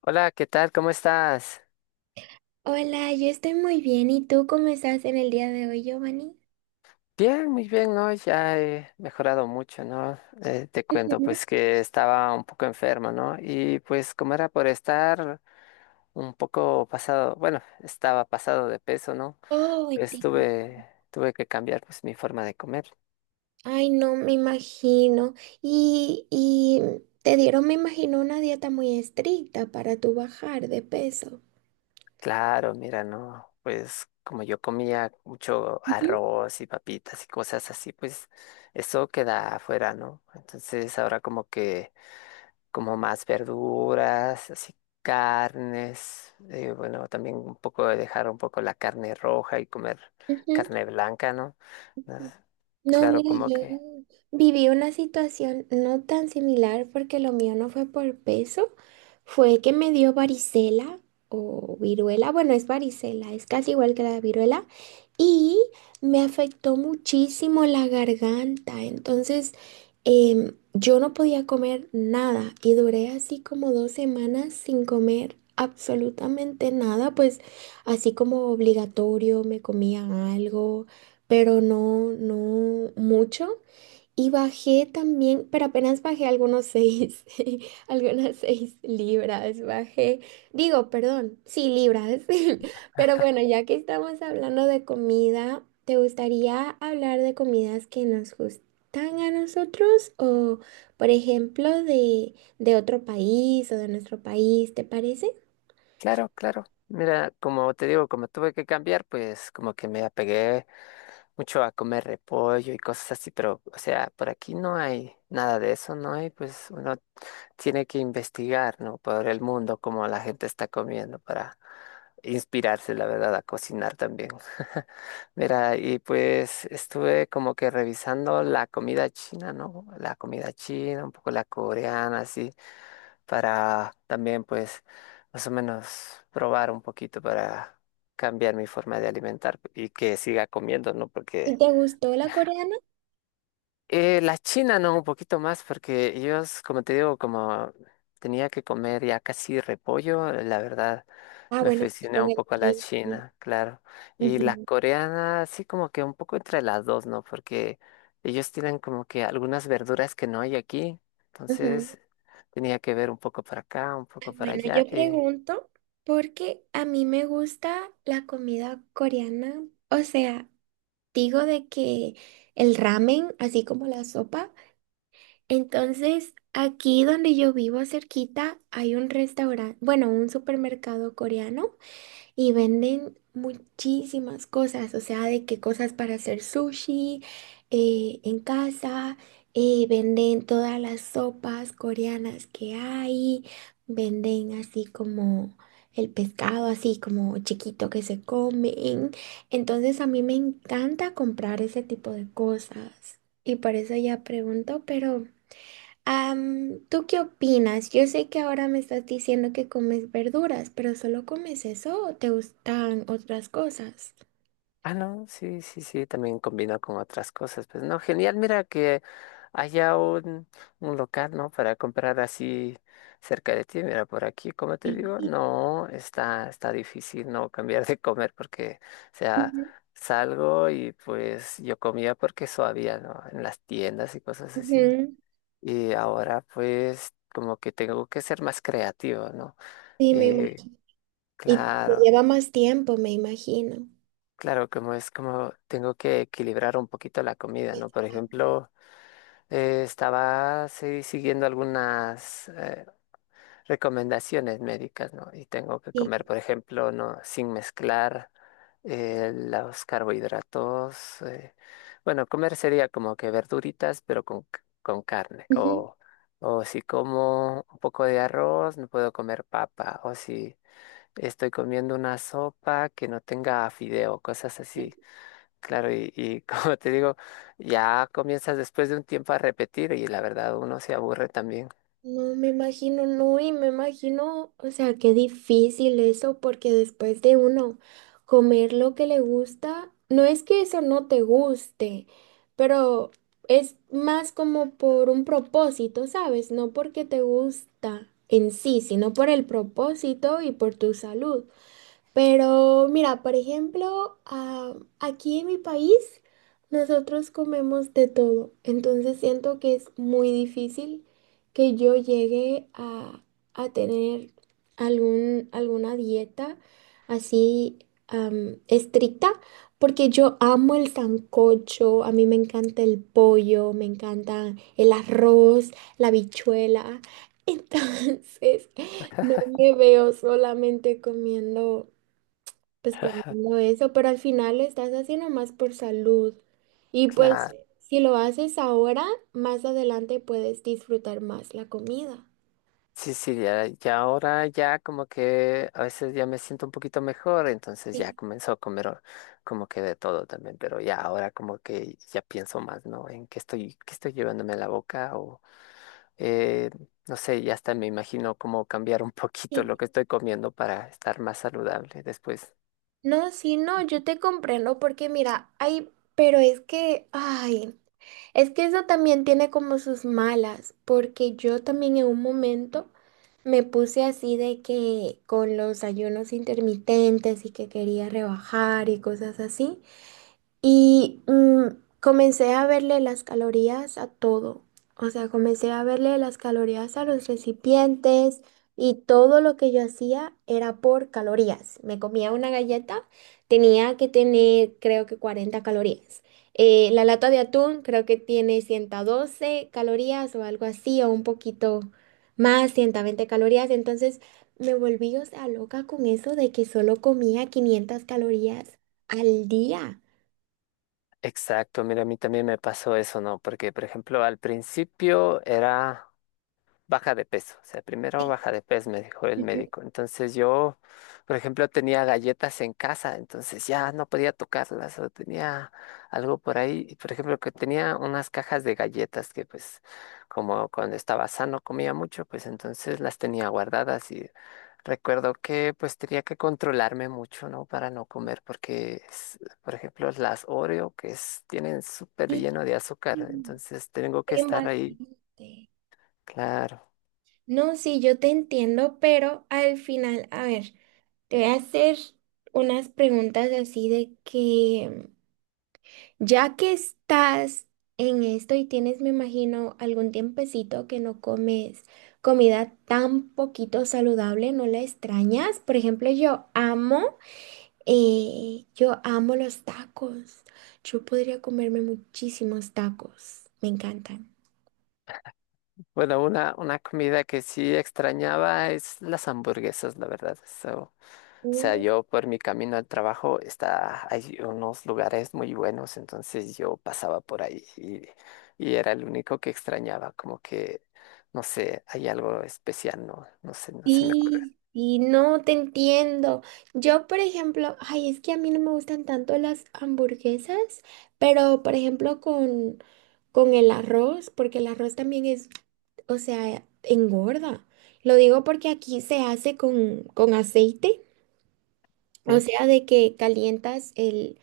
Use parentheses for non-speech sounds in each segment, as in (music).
Hola, ¿qué tal? ¿Cómo estás? Hola, yo estoy muy bien. ¿Y tú cómo estás en el día de hoy, Giovanni? Bien, muy bien, ¿no? Ya he mejorado mucho, ¿no? Te cuento, Ujú. pues que estaba un poco enfermo, ¿no? Y pues como era por estar un poco pasado, bueno, estaba pasado de peso, ¿no? Oh, Pues entiendo. tuve que cambiar pues mi forma de comer. Ay, no, me imagino. Y te dieron, me imagino, una dieta muy estricta para tu bajar de peso. Claro, mira, ¿no? Pues como yo comía mucho Ujú. arroz y papitas y cosas así, pues eso queda afuera, ¿no? Entonces ahora como que como más verduras, así carnes, bueno, también un poco de dejar un poco la carne roja y comer Ujú. carne blanca, ¿no? No, No, claro, mira, como yo que, viví una situación no tan similar porque lo mío no fue por peso, fue que me dio varicela o viruela, bueno, es varicela, es casi igual que la viruela, y me afectó muchísimo la garganta, entonces yo no podía comer nada y duré así como 2 semanas sin comer absolutamente nada, pues así como obligatorio me comía algo pero no mucho. Y bajé también, pero apenas bajé algunos seis, (laughs) algunas 6 libras, bajé, digo, perdón, sí, libras. (laughs) Pero bueno, ya que estamos hablando de comida, ¿te gustaría hablar de comidas que nos gustan a nosotros o, por ejemplo, de otro país o de nuestro país, te parece? claro, claro. Mira, como te digo, como tuve que cambiar, pues como que me apegué mucho a comer repollo y cosas así, pero, o sea, por aquí no hay nada de eso, ¿no? Hay, pues uno tiene que investigar, ¿no? Por el mundo, cómo la gente está comiendo para inspirarse, la verdad, a cocinar también. (laughs) Mira, y pues estuve como que revisando la comida china, ¿no? La comida china, un poco la coreana, así, para también, pues, más o menos probar un poquito para cambiar mi forma de alimentar y que siga comiendo, ¿no? ¿Y Porque te gustó la coreana? La China no, un poquito más, porque ellos, como te digo, como tenía que comer ya casi repollo, la verdad Ah, me bueno, sí, aficioné con un el poco a la kimchi. China, claro. Y la Ujú, coreana, sí, como que un poco entre las dos, ¿no? Porque ellos tienen como que algunas verduras que no hay aquí, ujú. entonces tenía que ver un poco para acá, un poco para Bueno, yo allá. Pregunto porque a mí me gusta la comida coreana. O sea, digo de que el ramen, así como la sopa. Entonces, aquí donde yo vivo cerquita hay un restaurante, bueno, un supermercado coreano y venden muchísimas cosas, o sea, de qué cosas para hacer sushi en casa, venden todas las sopas coreanas que hay, venden así como el pescado, así como chiquito que se comen. Entonces a mí me encanta comprar ese tipo de cosas y por eso ya pregunto, pero... ¿tú qué opinas? Yo sé que ahora me estás diciendo que comes verduras, pero ¿solo comes eso o te gustan otras cosas? Ah, no, sí, sí, sí, también combinó con otras cosas. Pues no, genial, mira que haya un local, ¿no? Para comprar así cerca de ti. Mira, por aquí, como te digo, Sí. no, está difícil, ¿no? Cambiar de comer porque, o sea, Ujú. salgo y pues yo comía porque eso había, ¿no? En las tiendas y cosas así. Ujú. Y ahora pues como que tengo que ser más creativo, ¿no? Sí, me Y imagino. Y te claro. lleva más tiempo, me imagino. Claro, como es, como tengo que equilibrar un poquito la comida, ¿no? Por Exacto. ejemplo, estaba sí, siguiendo algunas recomendaciones médicas, ¿no? Y tengo que comer, Sí. por ejemplo, ¿no? Sin mezclar los carbohidratos. Bueno, comer sería como que verduritas, pero con, con carne. Ujú. O si como un poco de arroz, no puedo comer papa. O si estoy comiendo una sopa que no tenga fideo, cosas así. Claro, y (laughs) como te digo, ya comienzas después de un tiempo a repetir y la verdad uno se aburre también. No me imagino, no, y me imagino, o sea, qué difícil eso, porque después de uno comer lo que le gusta, no es que eso no te guste, pero es más como por un propósito, ¿sabes? No porque te gusta en sí, sino por el propósito y por tu salud. Pero mira, por ejemplo, ah, aquí en mi país nosotros comemos de todo, entonces siento que es muy difícil que yo llegue a tener algún, alguna dieta así estricta, porque yo amo el sancocho, a mí me encanta el pollo, me encanta el arroz, la habichuela, (laughs) entonces no me veo solamente comiendo pues comiendo eso, pero al final lo estás haciendo más por salud. Y pues Claro, si lo haces ahora, más adelante puedes disfrutar más la comida. sí, sí, ya, ya ahora ya como que a veces ya me siento un poquito mejor, entonces ya Sí, comenzó a comer como que de todo también, pero ya ahora como que ya pienso más, ¿no? En qué estoy llevándome a la boca o eh, no sé, ya hasta me imagino cómo cambiar un poquito sí. lo que estoy comiendo para estar más saludable después. No, sí, no, yo te comprendo porque mira, ay, pero es que, ay, es que eso también tiene como sus malas, porque yo también en un momento me puse así de que con los ayunos intermitentes y que quería rebajar y cosas así. Y comencé a verle las calorías a todo. O sea, comencé a verle las calorías a los recipientes y todo lo que yo hacía era por calorías. Me comía una galleta, tenía que tener creo que 40 calorías. La lata de atún creo que tiene 112 calorías o algo así, o un poquito más, 120 calorías. Entonces me volví, o sea, loca con eso de que solo comía 500 calorías al día. Exacto, mira, a mí también me pasó eso, ¿no? Porque, por ejemplo, al principio era baja de peso, o sea, primero baja de peso, me dijo el Ujú. médico. Entonces yo, por ejemplo, tenía galletas en casa, entonces ya no podía tocarlas o tenía algo por ahí, y, por ejemplo, que tenía unas cajas de galletas que pues como cuando estaba sano comía mucho, pues entonces las tenía guardadas y recuerdo que pues tenía que controlarme mucho, ¿no? Para no comer porque, por ejemplo, las Oreo que tienen súper Sí, lleno de azúcar, entonces tengo que bien estar ahí. bastante. Claro. No, sí, yo te entiendo, pero al final, a ver, te voy a hacer unas preguntas así de que, ya que estás en esto y tienes, me imagino, algún tiempecito que no comes comida tan poquito saludable, ¿no la extrañas? Por ejemplo, yo amo los tacos. Yo podría comerme muchísimos tacos. Me encantan. Bueno, una comida que sí extrañaba es las hamburguesas, la verdad. So, o sea, yo por mi camino al trabajo está, hay unos lugares muy buenos, entonces yo pasaba por ahí y era el único que extrañaba, como que, no sé, hay algo especial, no, no sé, no se me ocurre. Sí, y no te entiendo. Yo, por ejemplo, ay, es que a mí no me gustan tanto las hamburguesas, pero por ejemplo con el arroz, porque el arroz también es, o sea, engorda. Lo digo porque aquí se hace con aceite, ¿Mm? o sea, de que calientas el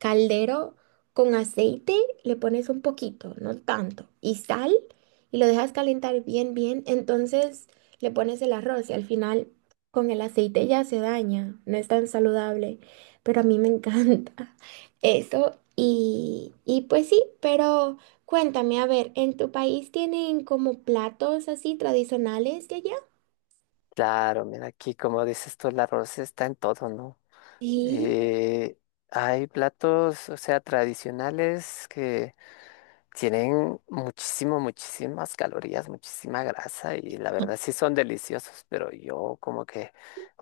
caldero con aceite, le pones un poquito, no tanto, y sal y lo dejas calentar bien, bien. Entonces le pones el arroz y al final con el aceite ya se daña, no es tan saludable, pero a mí me encanta (laughs) eso. Y pues sí, pero cuéntame, a ver, ¿en tu país tienen como platos así tradicionales de allá? Claro, mira, aquí como dices tú, el arroz está en todo, ¿no? Sí, Eh, Hay platos, o sea, tradicionales que tienen muchísimo, muchísimas calorías, muchísima grasa y la verdad sí son deliciosos, pero yo como que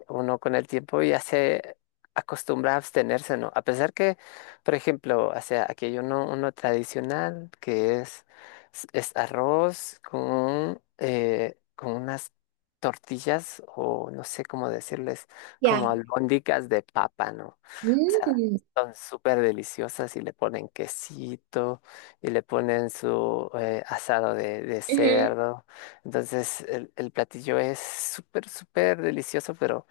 uno con el tiempo ya se acostumbra a abstenerse, ¿no? A pesar que, por ejemplo, o sea, aquí hay uno, uno tradicional que es, es arroz con unas tortillas o no sé cómo decirles, como ya. albóndigas de papa, ¿no? O sea, Mm, son súper deliciosas y le ponen quesito y le ponen su asado de ujú, cerdo. Entonces, el platillo es súper, súper delicioso, pero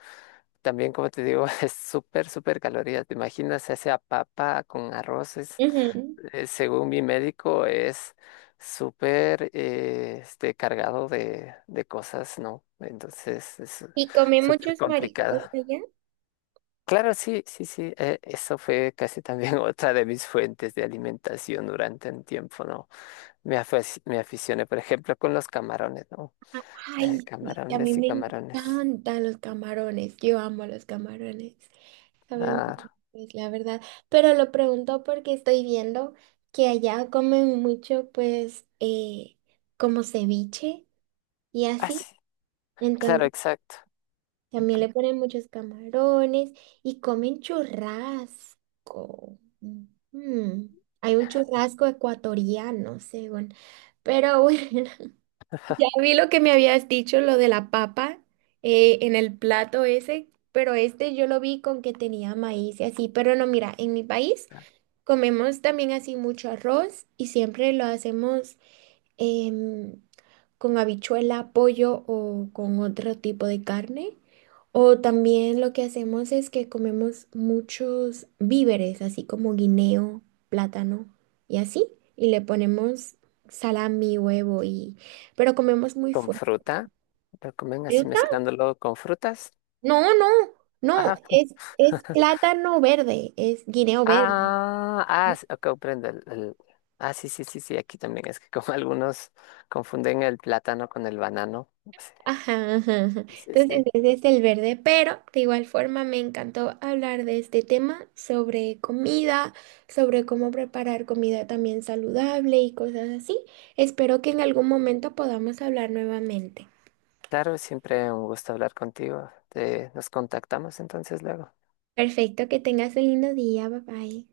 también, como te digo, (laughs) es súper, súper calorías. ¿Te imaginas esa papa con arroces? ujú. Según mi médico, es súper este, cargado de cosas, ¿no? Entonces, es Y comí súper muchos complicado. mariscos allá. Claro, sí, sí, sí. Eso fue casi también (laughs) otra de mis fuentes de alimentación durante un tiempo, ¿no? Me, me aficioné, por ejemplo, con los camarones, ¿no? Ay, sí, a mí Camarones y me camarones. encantan los camarones, yo amo los camarones, saben, Claro. pues la verdad, pero lo pregunto porque estoy viendo que allá comen mucho, pues, como ceviche y Ah, así, sí, claro, entonces exacto. también le ponen muchos camarones y comen churrasco. Mm, hay un churrasco ecuatoriano, según, pero bueno, (laughs) ya vi lo que me habías dicho, lo de la papa en el plato ese, pero este yo lo vi con que tenía maíz y así, pero no, mira, en mi país comemos también así mucho arroz y siempre lo hacemos em, con habichuela, pollo o con otro tipo de carne. O también lo que hacemos es que comemos muchos víveres, así como guineo, plátano y así, y le ponemos salami, huevo y... pero comemos muy Con fuerte. fruta. Lo comen así ¿Fruta? mezclándolo con frutas. No, no, no, Ajá. (laughs) pu- es plátano verde, es guineo verde. Ah, ah, ok, comprendo. Ah, sí, sí, sí, sí, aquí también es que como (laughs) algunos confunden el plátano con el banano. Ajá, ajá, ajá. Sí, sí, Entonces, sí. ese es el verde, pero de igual forma me encantó hablar de este tema sobre comida, sobre cómo preparar comida también saludable y cosas así. Espero que en algún momento podamos hablar nuevamente. Claro, siempre un gusto hablar contigo. Te, nos contactamos entonces luego. Perfecto, que tengas un lindo día, bye bye.